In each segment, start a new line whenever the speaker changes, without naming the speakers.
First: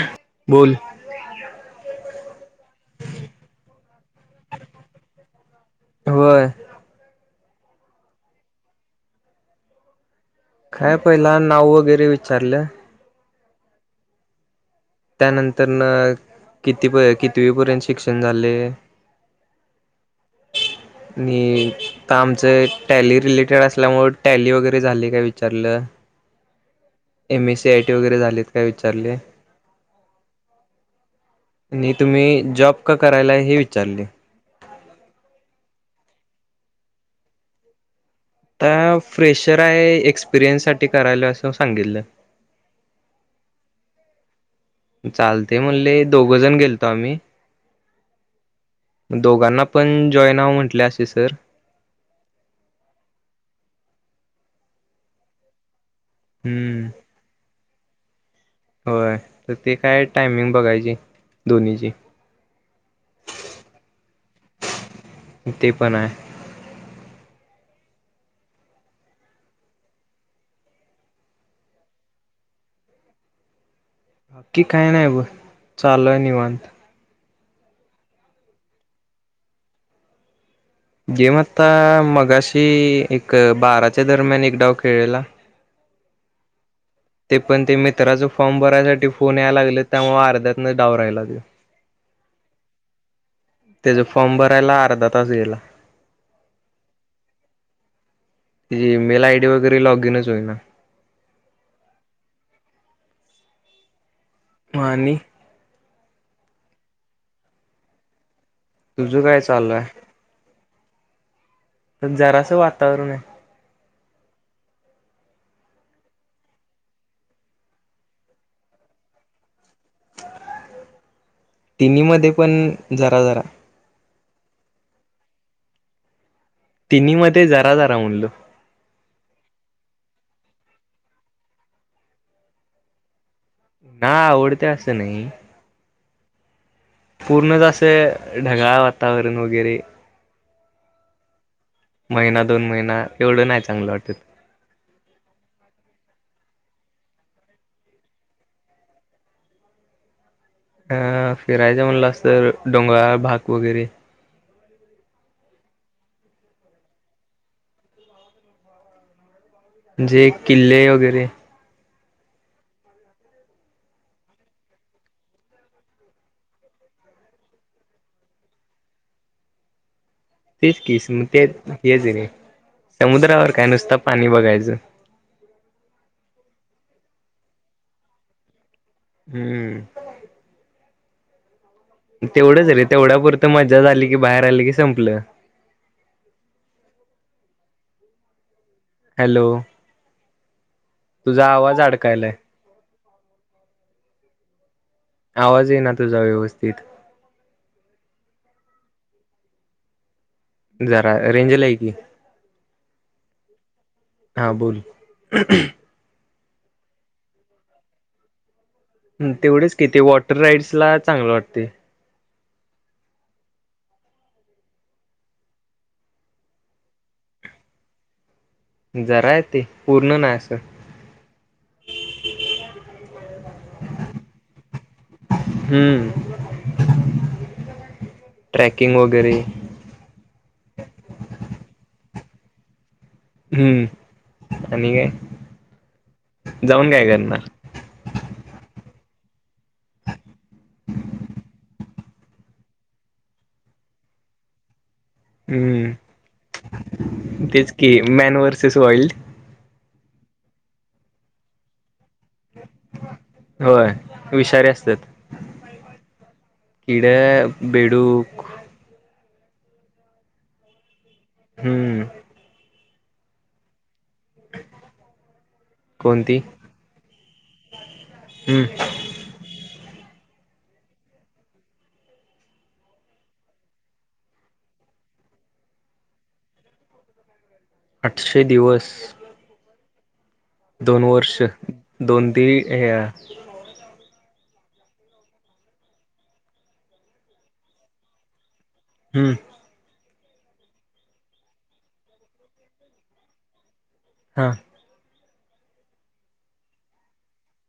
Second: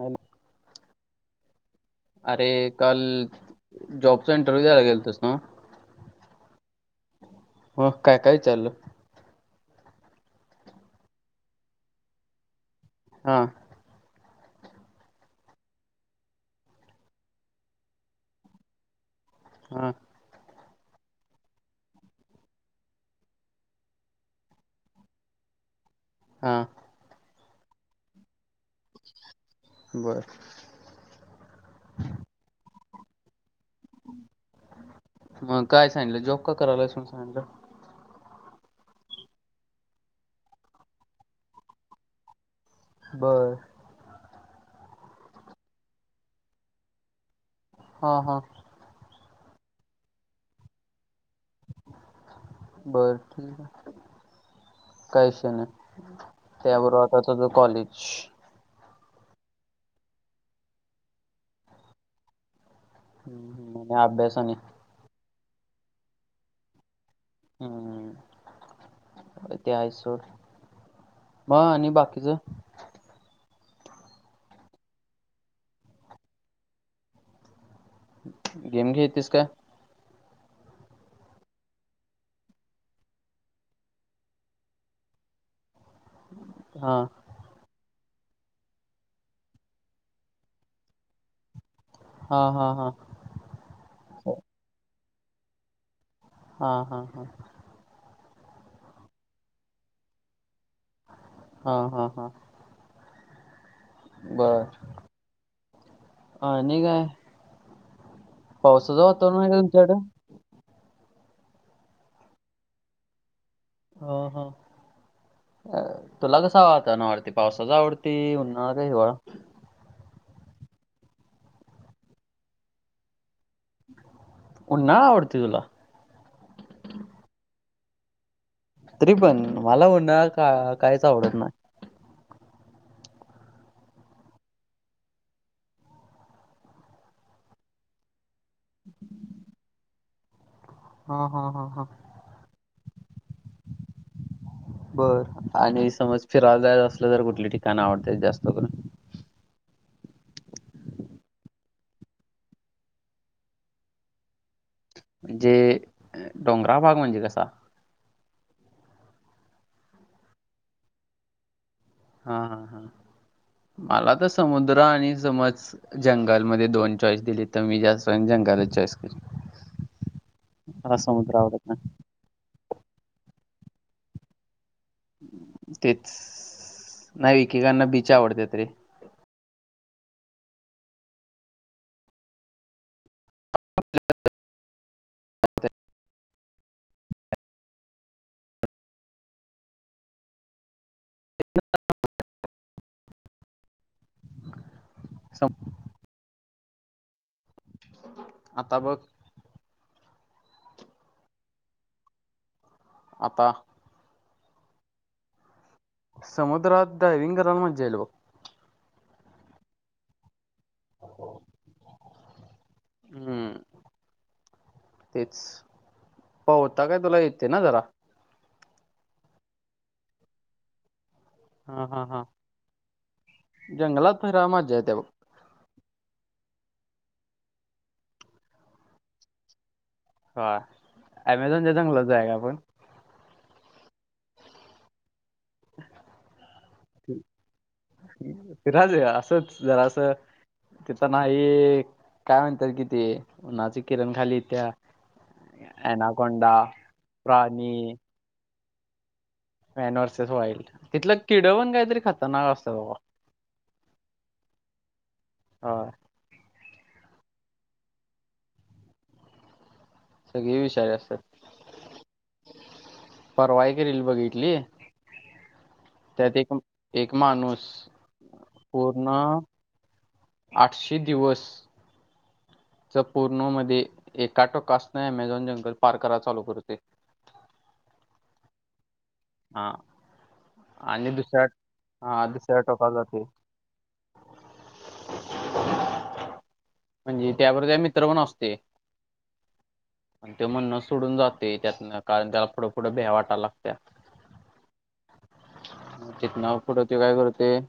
Hello
बोल
अरे काल जॉबचा इंटरव्ह्यू द्यायला गेल तस ना
होय
हो काय काय वीचारल
काय पहिला नाव वगैरे विचारलं
हा
त्यानंतर न किती प कितीवी पर्यंत शिक्षण झाले
हा
आणि का आमचं टॅली रिलेटेड असल्यामु टॅली वगैरे झाली काय विचारलं
हा
M A C I T वगैरे झालेत काय विचारले
बरं
आणि तुम्ही जॉब का करायला आहे हे विचारले
मग काय सांगलं जॉब का करायला असून सांगलं
आता फ्रेशर आहे एक्सपिरियन्स साठी करायला असं सांगितलं
बरं
चालते म्हणले दोघ जण गेलतो आम्ही
हा हा
दोघांना पण जॉईन हवं म्हटले असे सर
बर ठीक आहे कायश नाही
हम्म.
त्याबरोबर आता त जो कॉलेज
होय तर ते काय टायमिंग बघायची दोन्हीची
आणि अभ्यास आनी
ते पण आहे.
हम्म. ते आहेच सोड मग आणि बाकीच?
बाकी काय नाही बग चालूय निवांत.
गेम घेतीस काय?
गेम आता मगाशी एक बाराच्या दरम्यान एक डाव खेळलेला.
हा.
ते पण ते मित्राच फॉर्म भरायसाठी फोन यायला लागले त्यामुळे अर्ध्यातन डाव राहिला त्यो.
हा हा हा.
त्याचा फॉर्म भरायला अर्धा तास गेला.
हा हा हा.
त्याची मेल आय डी वगैरे लॉग इनच होई ना.
हा हा हा. बर
आणि
आणि काय? पावसाचं
तुझं
वातरण
काय
हाय का
चालू
तुमच्याकड?
आहे तर जरासं वातावरण आहे.
हा हा. अ तुला कसा वातावरण आवडतय पावसाचा आवडतय उन्हाळा काय हिवाळा?
तिन्ही मध्ये पण जरा जरा.
उन्हाळा आवडतोय तुला?
तिन्ही मध्ये जरा जरा म्हणलो.
तरी पण मला ऊन्हाळा का काहीच आवडत नाही.
ना आवडते असं नाही पूर्णच असं ढगाळ वातावरण वगैरे
हा हा हा हा.
महिना दोन महिना एवढं नाही चांगलं वाटत
बर आणि समज फिरावला जायच असलं तर कुठली ठिकाण आवडतय जास्त करून?
अ फिरायचं म्हणलास तर डोंगराळ भाग वगैरे
म्हणजे डोंगराळ भाग म्हणजे कसा?
म्हणजे किल्ले वगैरे.
हा हा हा मला तर समुद्र आणि समज जंगलमध्येदोन चॉईस दिली तर मी जास्त जंगलच चॉईस करण
तेच किस ते हेच हे रे समुद्रावर काय नुसत पाणीच बघायचं
तेच नाही एकेकांना बीच आवडतात रे.
हम्म. तेवढंच रे तेवढ्या पुुरंत मजा झाली की बाहेर आली की संपलं. हॅलो तुझा आवाज अडकायलाय.
सम-
आवाज येईना तुझा व्यवस्थित.
आता बग?
जरा रेंजला ये की.
आता?
हा बोल
समुद्रात डायवि्हंग करायला मजा येईल बघ.
तेवढेच कि ते वॉटर राईड्स ला चांगलं वाटते.
हम्म तेच पोहता काय तुला येतेय ना जरा?
जरा येतय पूर्ण नाय असं
हा हा हा जंगलात फिराय मज्जा येते बघ.
हम्म ट्रॅकिंग वगैरे
ह अँमेझॉनच्या जंगलात जाऊया काय आपण?
हम्म आणि काय जाऊन काय करणार?
राजे असंच जरास तिथ नाही..., काय म्हणत्यात कि ती उन्हाची किरण खाली इत्या.
हम्म
ऍनाकोंडा,
तेच
प्राणी
की man versus wild.
Man versus wild, तिथलं किड पण काहीतरी खतरनाक असत्यात बाबा.
होय विषारी असत्यात.
हा.
किडे, बेडूक
सगळी विषारी असत्यात.
हम्म
परवा एक रील बघित तली, त्यात
कोणती
एक -एकमाणूस
हम्म
पो पुन्हा आठशे दिवस. च पूर्णो मध्ये एका टोकासन ॲमेझॉन जंंगल पार कराय चालू करतय.
आठशे दिवस.
हा,
दोन
आणि
वर्ष
दुसऱ्या हा
दोन ती
दुसऱ्या
हे
टोकाला जातय. म्हणजे त्याबर त्या मित्र पण असतोय.
हम्म.
आणि त्यो म्हणणंच सोडून जातोय त्यातनं कारण त्याला पुढपुढ भ्या वाटायला लागत्या.
हां.
तिथन फुढ त्यो काय करतोय.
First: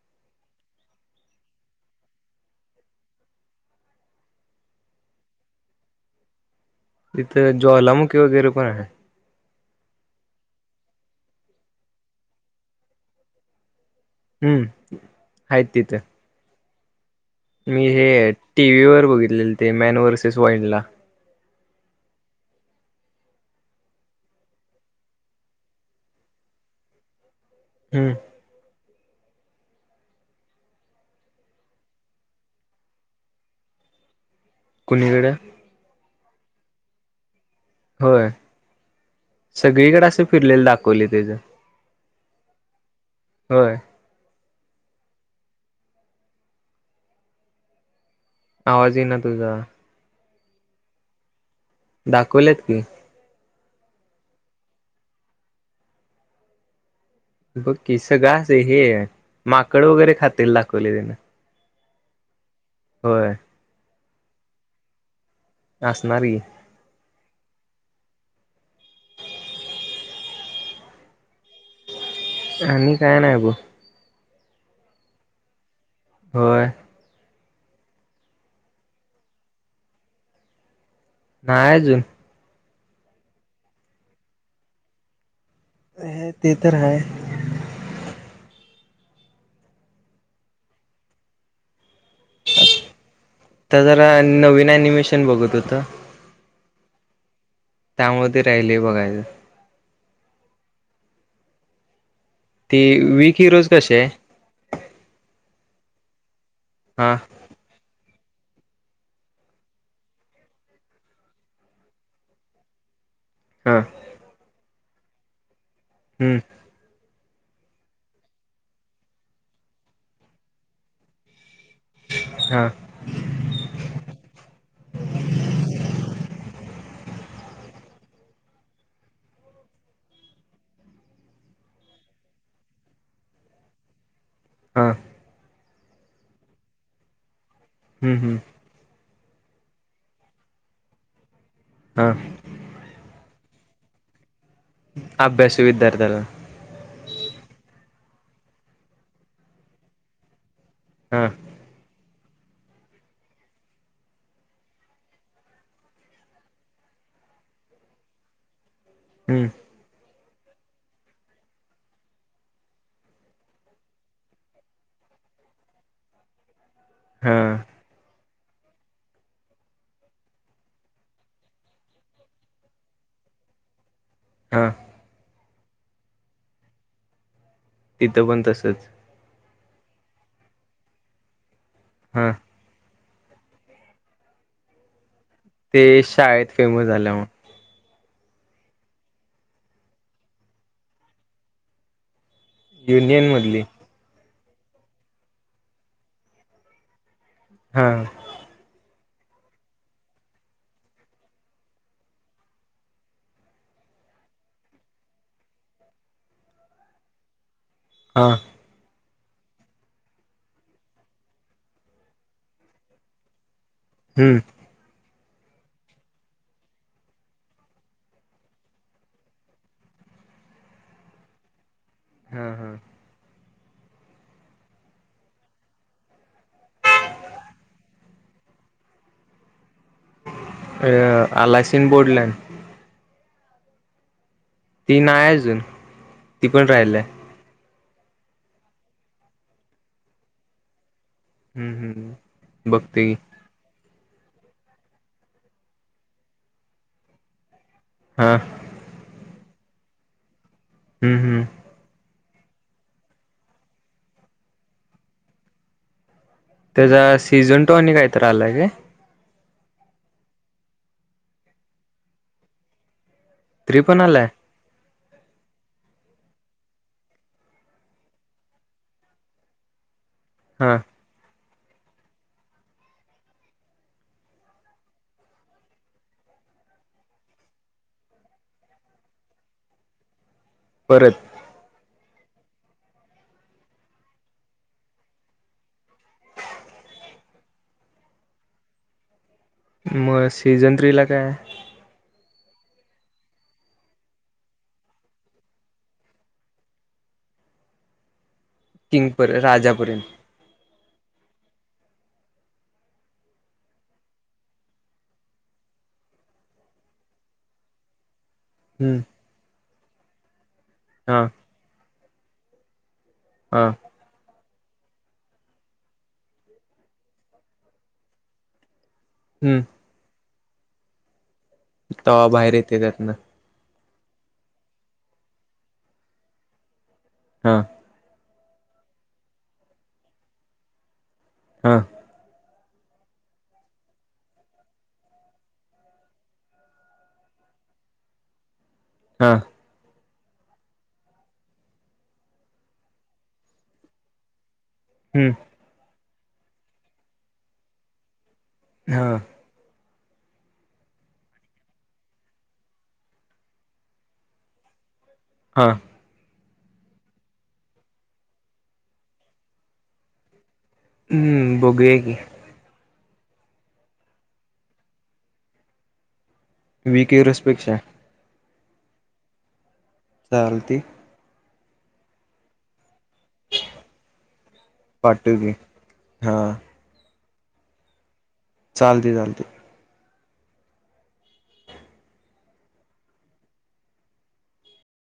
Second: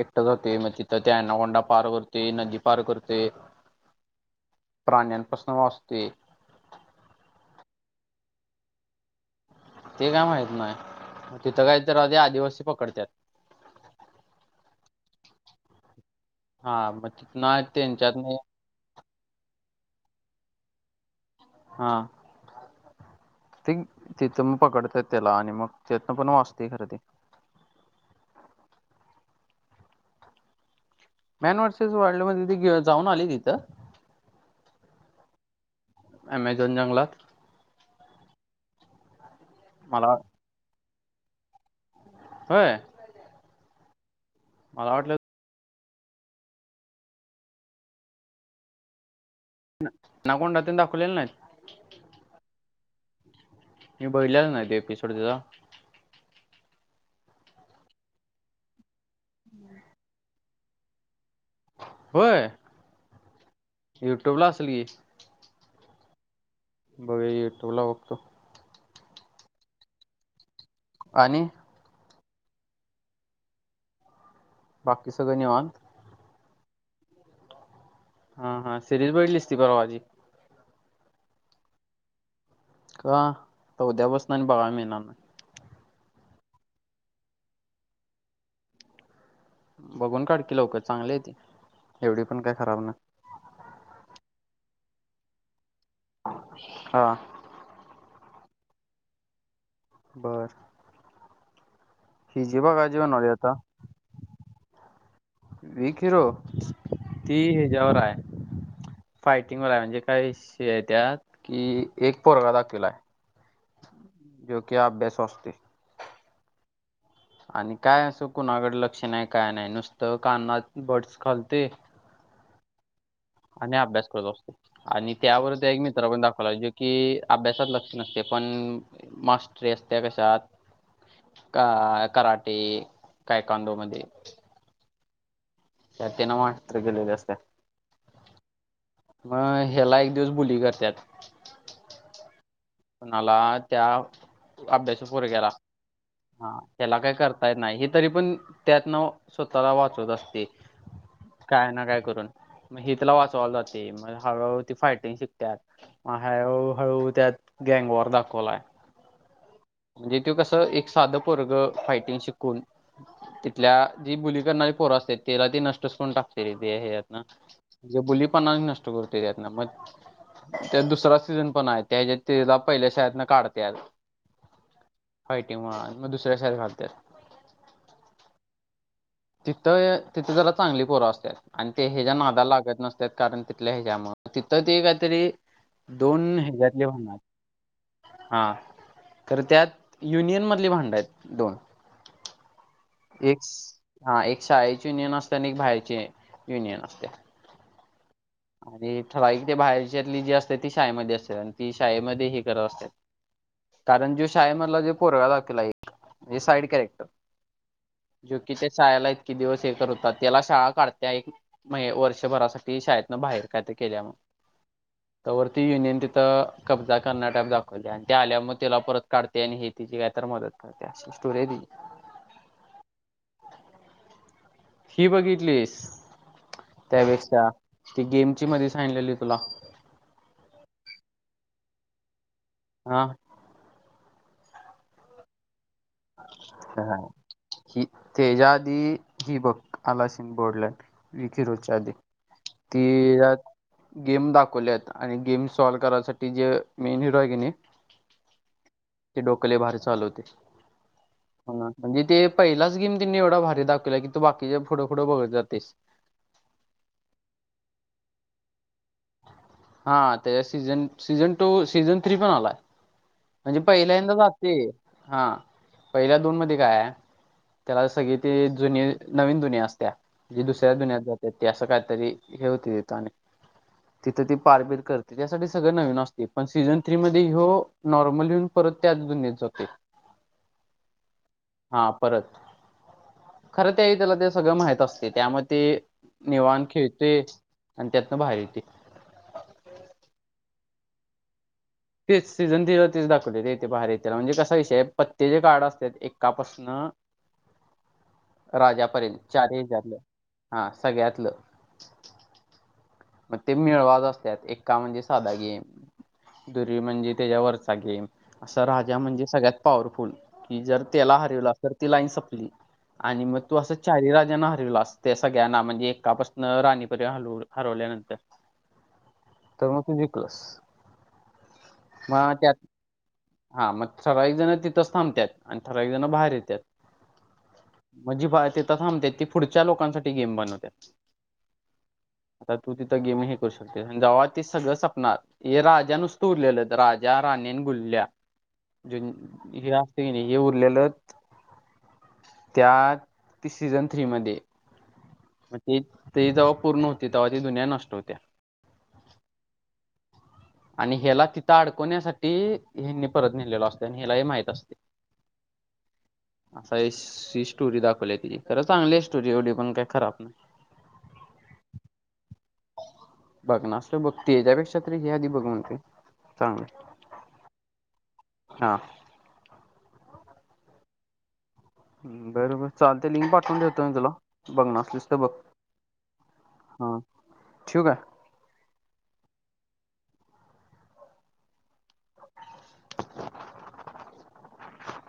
एकटा जातोय, मग तिथं त्या ऍनाकोंडा पार करतोय, नदी पार करतोत. ते प्राण्यांपसन वाचतोय.
तिथं ज्वालामुखी वगैरे पण हाय.
ते काय माहित नाही, तिथं काही तर आधी आदिवासी पकडत्यात.
हम्म हायत तिथं.
हा म ती
मी हे टीव्ही वर बघितलेले ते मॅन व्हर्सेस वाइल्डला.
हा. तेंग-तिथं मग पकडत्याय त्याला आणि मग त्यातनं पण वाचतय खर ते.
हम्म.
मॅन व्हर्सेस वाॅईल्ड मध्ये ती जाऊन आलय तिथं?
कुणीकड?
ॲमेझॉन जंगलात.
होय, सगळीकड
मला
असं फिरलेलं दाखवलय तेज.
होय?
होय.
मला वाटलं
आवाज इना तुझा.
ना ॲनाकोंडा तेन दाखवलेले नाहीत?
दाखवल्यात की.
मी बघितलेला नाही, ते एपिसोड तेचा.
बघ की, सगळं अस हे माकड वगैरे खातेल दाखवलय तेन.
होय?
होय.
यूट्यूबला असल की?
असणार की.
बघूया यूट्यूबला बघतो. आणि?
आणि काय नाही बघ. [inaudible]
बाकी सगळं निवन.
होय.
हा हा सिरीज बघतलीस तती ब आजी.
नाही अजून
का उद्या बसणार आणि बघा मि येळणार नाही.
हे ते तरर आहे.
बघून काडकी लवकर चांगले त एवढी पण काही खराब नाही.
आता जरा नवीन अनिमेशन बघत होतं.
हा.
त्यामध्ये राहिले बघायचं.
बरं. हिजीबा काजीब
ती
नवडी
वीक
आता
हिरोज कसे आहे
वीखिरो.
हा.
ठी आहे जवर आहे. फायटिंगवा म्हणजे काही त्यात कि एक पोरगा दाखूला.
हा
जो कि आप बेसवचते.
हम्म.
आणि काय असं कुणाकडे लक्ष नाही काय नाही नुसतं काना बर्डस खालते.
हा.
आणि अभ्यास करत असतो. आणि त्यावर ते एक मित्र पण दाखवला जो कि अभ्यासात लक्ष नसते पण मास्रस त्या कशात. अ कराटे काय कांदो मध्ये
हा.
चटे न मात गेलेली असते.
हम् हम्.
मग ह्याला एक दिवस बुली करतात.
हा.
कोणाला त्या अभ्यास फोरग्याला
अभ्यासू विद्यार्थ्याला.
हा त्याला काय करतायेत नाही हे तरी पण त्यातनं स्वतःला वाचवत असते.
हा.
काय ना काय करून मग हिथला वाचवाला जाते मग हळूहळू ती फायटिंग शिकतात. हा हळूहळू त्यात गँंगवॉर दाखवलाय.
हम्म.
म्हणजे ते कसं एक साधं प वर्ग फायटिंग शिकून तिथल्या जी बुली करणारी पोरं असते त्याला ते नष्टच कोण टा. ना
हा
म्हणे बुलीपणा नष्ट करतो. मग त्या दुसरा सीझन पण आहे त्याच्या तेला पहिल्या शाळेतन काढते.
हा.
हय टी म मग दुसऱ्या साईड घालते.
तिथं पण तसच.
तिथं तिथे जला चांगली पोरं असतात आणि ते ह्या ज्या
हा
नादाला लागत नसत. कारण तिथल्या ह्याज्यामु तिथं ते काहीतरी
ते
दोन
शाळेत फेमस
हज्यातले
झाल्यामुळे
म्हणार. हा तर त्यात युनियन मधली भांड आहेत दोन
युनियन
एक
मधली
हा एक शाळेचे युनियन असते आणि एक बाहेचे युनियन असते.
हा.
आणि ठवाई ते बाहेरच्यातली जी असते ती शाळेमध्ये असते आणि ती शाळेमध्ये ह करत असते. कारण जे शाळे मला जे पोर लागेल एक साईड कॅरेक्टर.
हा
जो कि ते शहायला. िती दिवस हे करतात त्याला शाळा काढत्या एक म्ह वर्षभरासाठी शाळेतन बाहेर काय केल्या
हम्म
[unintelligible] त्या वती युनियन तिथं कब्जा करण्या टाप दाखवले आणि त्या आल्या मग त्याला परत काढते आणि हे तिची काय तर मदत त्या स्टोर
हा हा
ही बघितलीस त्यापेक्षा ती गेमची मध्ये सांगलेली तुला
अ आलासीन बोर्डल
हा
तीन अजून ती पण
ह
राहिलय
ह तेजादी ही बघ आला सिंग बोडले विखीर
हम्म
होच्या आधी
हम्म
ती
बघते की
गेम दाखवलेत आणि गेम सॉल्व करायसाठी जे मेन हिरो आहे की नाही
हा
ती डोक लय बभारी चालवते.
हम्, हम
म्हणजे ते पहिलाच गेम त्यांिनी एवढा भारी दाखवला की तू बाकीच्या फुढं फुढं बघत जातेय.
त्याचा सीझन टु आणि कायतरआलाय काय
हा त्याच्या season season two season three पण आलाय म्हणजे
थ्री पण
पहिल्यांदा
आलाय
जाते हा पहिल्या दोन मध्ये काय आहे. त्याला सगळी त जुन नवीन जुन्या असत्या जे दुसऱ्या
हा
दुन्यात जातात ते असं काहीतरी हे होते तथं अक तिथं ती पारबीर करते त्यासाठी सगळं नवीन असते पण सीझन थ्री मध्ये हो नॉर्मलन परत त्याच गुन्यात जतेे
परत
हा परत खरं त्यावेळी त्याला ते सगळं माहत असतय,, त्यामुळ ते निवात खेळतय आणि त्यातनं बाहेर येतय
मग सीझन थ्री ला कायय
तेच, सीझन थ्री लं तेच दाखवतय,, तेथे बाहेर येथला म्हणजे कसा विषय,, पत्ते च काड असतात, एकापासन
किंग
राजापर्ेल,
पर
चारी हजातलं,,
राजापर्यंत
हा, सगळ्यातलं. म ग ते मिळवाच असल्यात, एका म्हणजे साधा गेम दुरी म्हणजे त्याच्यावरचा गेम असा राजा
हम्म
म्हणजे सगळ्यात पॉवरफुल,, कि जर त्याला
हा
हरवलं, तर ती लाईन संपली. आणि मग तू
हा
असं चाारी राजांना हरवलास,, ते सगळ्यांना म्हणजे एकापासन राणीपर्यत,, हरव हरवल्यानंतर का
हम्म
मग तु जिकलास,, म त्यात
तेात नं, [unintelligible]
हा, मग ठरावीक जण तिथंच थांबतात,, आणि ठराविक जण बाहेर येतात.
हा
म्हणजी तेथ थांबतेत, ती पुढच्या लोकांसाठी गेम बनवतात.
हा
आता तू तिथं गेम हे करू शकतेस, जव्हा ते सगळं सपणार हे राजा नुस्त उरलेल,, राजा, राणी न गुल्ल्या जि [unintelligible]
हा
हे असतय की नाही,, हे उरलेलं,, त्या ते सीझन थ्री मध्ये
हम्म
मग ते, ते जवा पूर्ण होते तवा ती दुनिया नष्ट होत्या.
हा.
आणि हे ला तिथं अडकवण्यासाठी, हयनी परत नेलेला असतय, आणि हयालाही माहित असतय.
हा
असा ए ही स्टोरी दाखवलीय ती, खरं चांगली ये स्टोरी, एवढी पण काय खराब नाय.
हम्म, बघुया की,
लग्नअष्टके बघते याच्यापेक्षा तरी हे आधी बघुन घेतंय चांगलंय.
विकेअरसपेक्षा,
हा.
चालते.
हम्म बरोबर. चालतय लिंक पाठवून देतो मी तुला, बघणार असलीस त बघ,
पाठव की हा
हं ठेवू काय?
चालतय, चालतय.
[inaudible]